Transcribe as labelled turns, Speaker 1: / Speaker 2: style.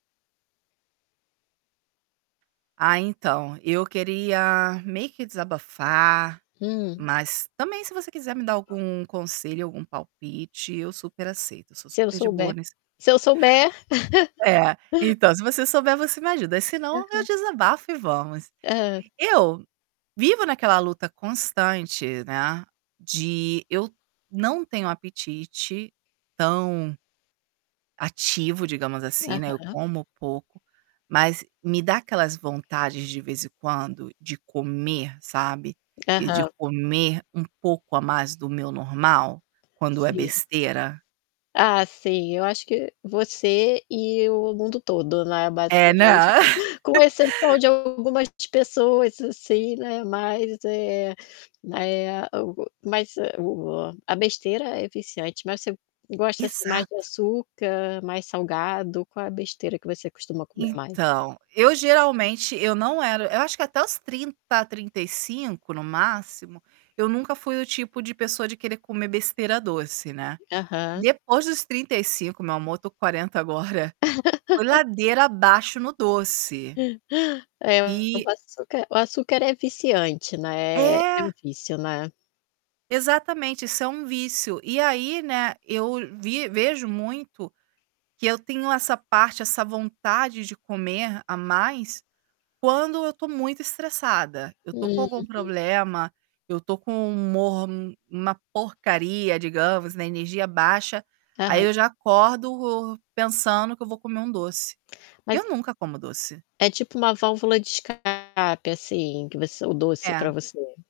Speaker 1: Ah, então, eu queria meio que desabafar,
Speaker 2: Hum.
Speaker 1: mas também se você quiser me dar algum conselho, algum palpite, eu super aceito, eu sou
Speaker 2: Se eu
Speaker 1: super de boa
Speaker 2: souber
Speaker 1: nesse
Speaker 2: se eu souber.
Speaker 1: É. Então, se você souber você me ajuda, senão eu
Speaker 2: Aham.
Speaker 1: desabafo e vamos.
Speaker 2: Hã.
Speaker 1: Eu vivo naquela luta constante, né, de eu não tenho apetite tão ativo, digamos assim, né, eu
Speaker 2: Aham.
Speaker 1: como pouco, mas me dá aquelas vontades de vez em quando de comer, sabe. E de
Speaker 2: Aham.
Speaker 1: comer um pouco a mais do meu normal, quando é
Speaker 2: Sim.
Speaker 1: besteira.
Speaker 2: Ah, sim, eu acho que você e o mundo todo, né,
Speaker 1: É,
Speaker 2: basicamente,
Speaker 1: né.
Speaker 2: com exceção de algumas pessoas assim, né, mais, eh, mai eh o mas o a besteira é viciante mas você gosta assim mais de
Speaker 1: Exato.
Speaker 2: açúcar, mais salgado, qual é a besteira que você costuma comer mais?
Speaker 1: Então, eu geralmente eu não era eu acho que até os 30, 35 no máximo, eu nunca fui o tipo de pessoa de querer comer besteira doce, né.
Speaker 2: Aham.
Speaker 1: Depois dos 35, meu amor, eu tô com 40 agora, foi ladeira abaixo no doce.
Speaker 2: É, o
Speaker 1: E
Speaker 2: açúcar o açúcar é viciante, né, é
Speaker 1: É.
Speaker 2: vício, né.
Speaker 1: Exatamente, isso é um vício. E aí, né, eu vi vejo muito que eu tenho essa parte, essa vontade de comer a mais, quando eu tô muito estressada. Eu tô com algum
Speaker 2: Uhum.
Speaker 1: problema, eu tô com o humor uma porcaria, digamos, na energia baixa, aí
Speaker 2: Aham.
Speaker 1: eu já acordo pensando que eu vou comer um doce. E
Speaker 2: Mas
Speaker 1: eu nunca como doce.
Speaker 2: é tipo uma válvula de escape, assim, que você o doce
Speaker 1: É.
Speaker 2: pra você.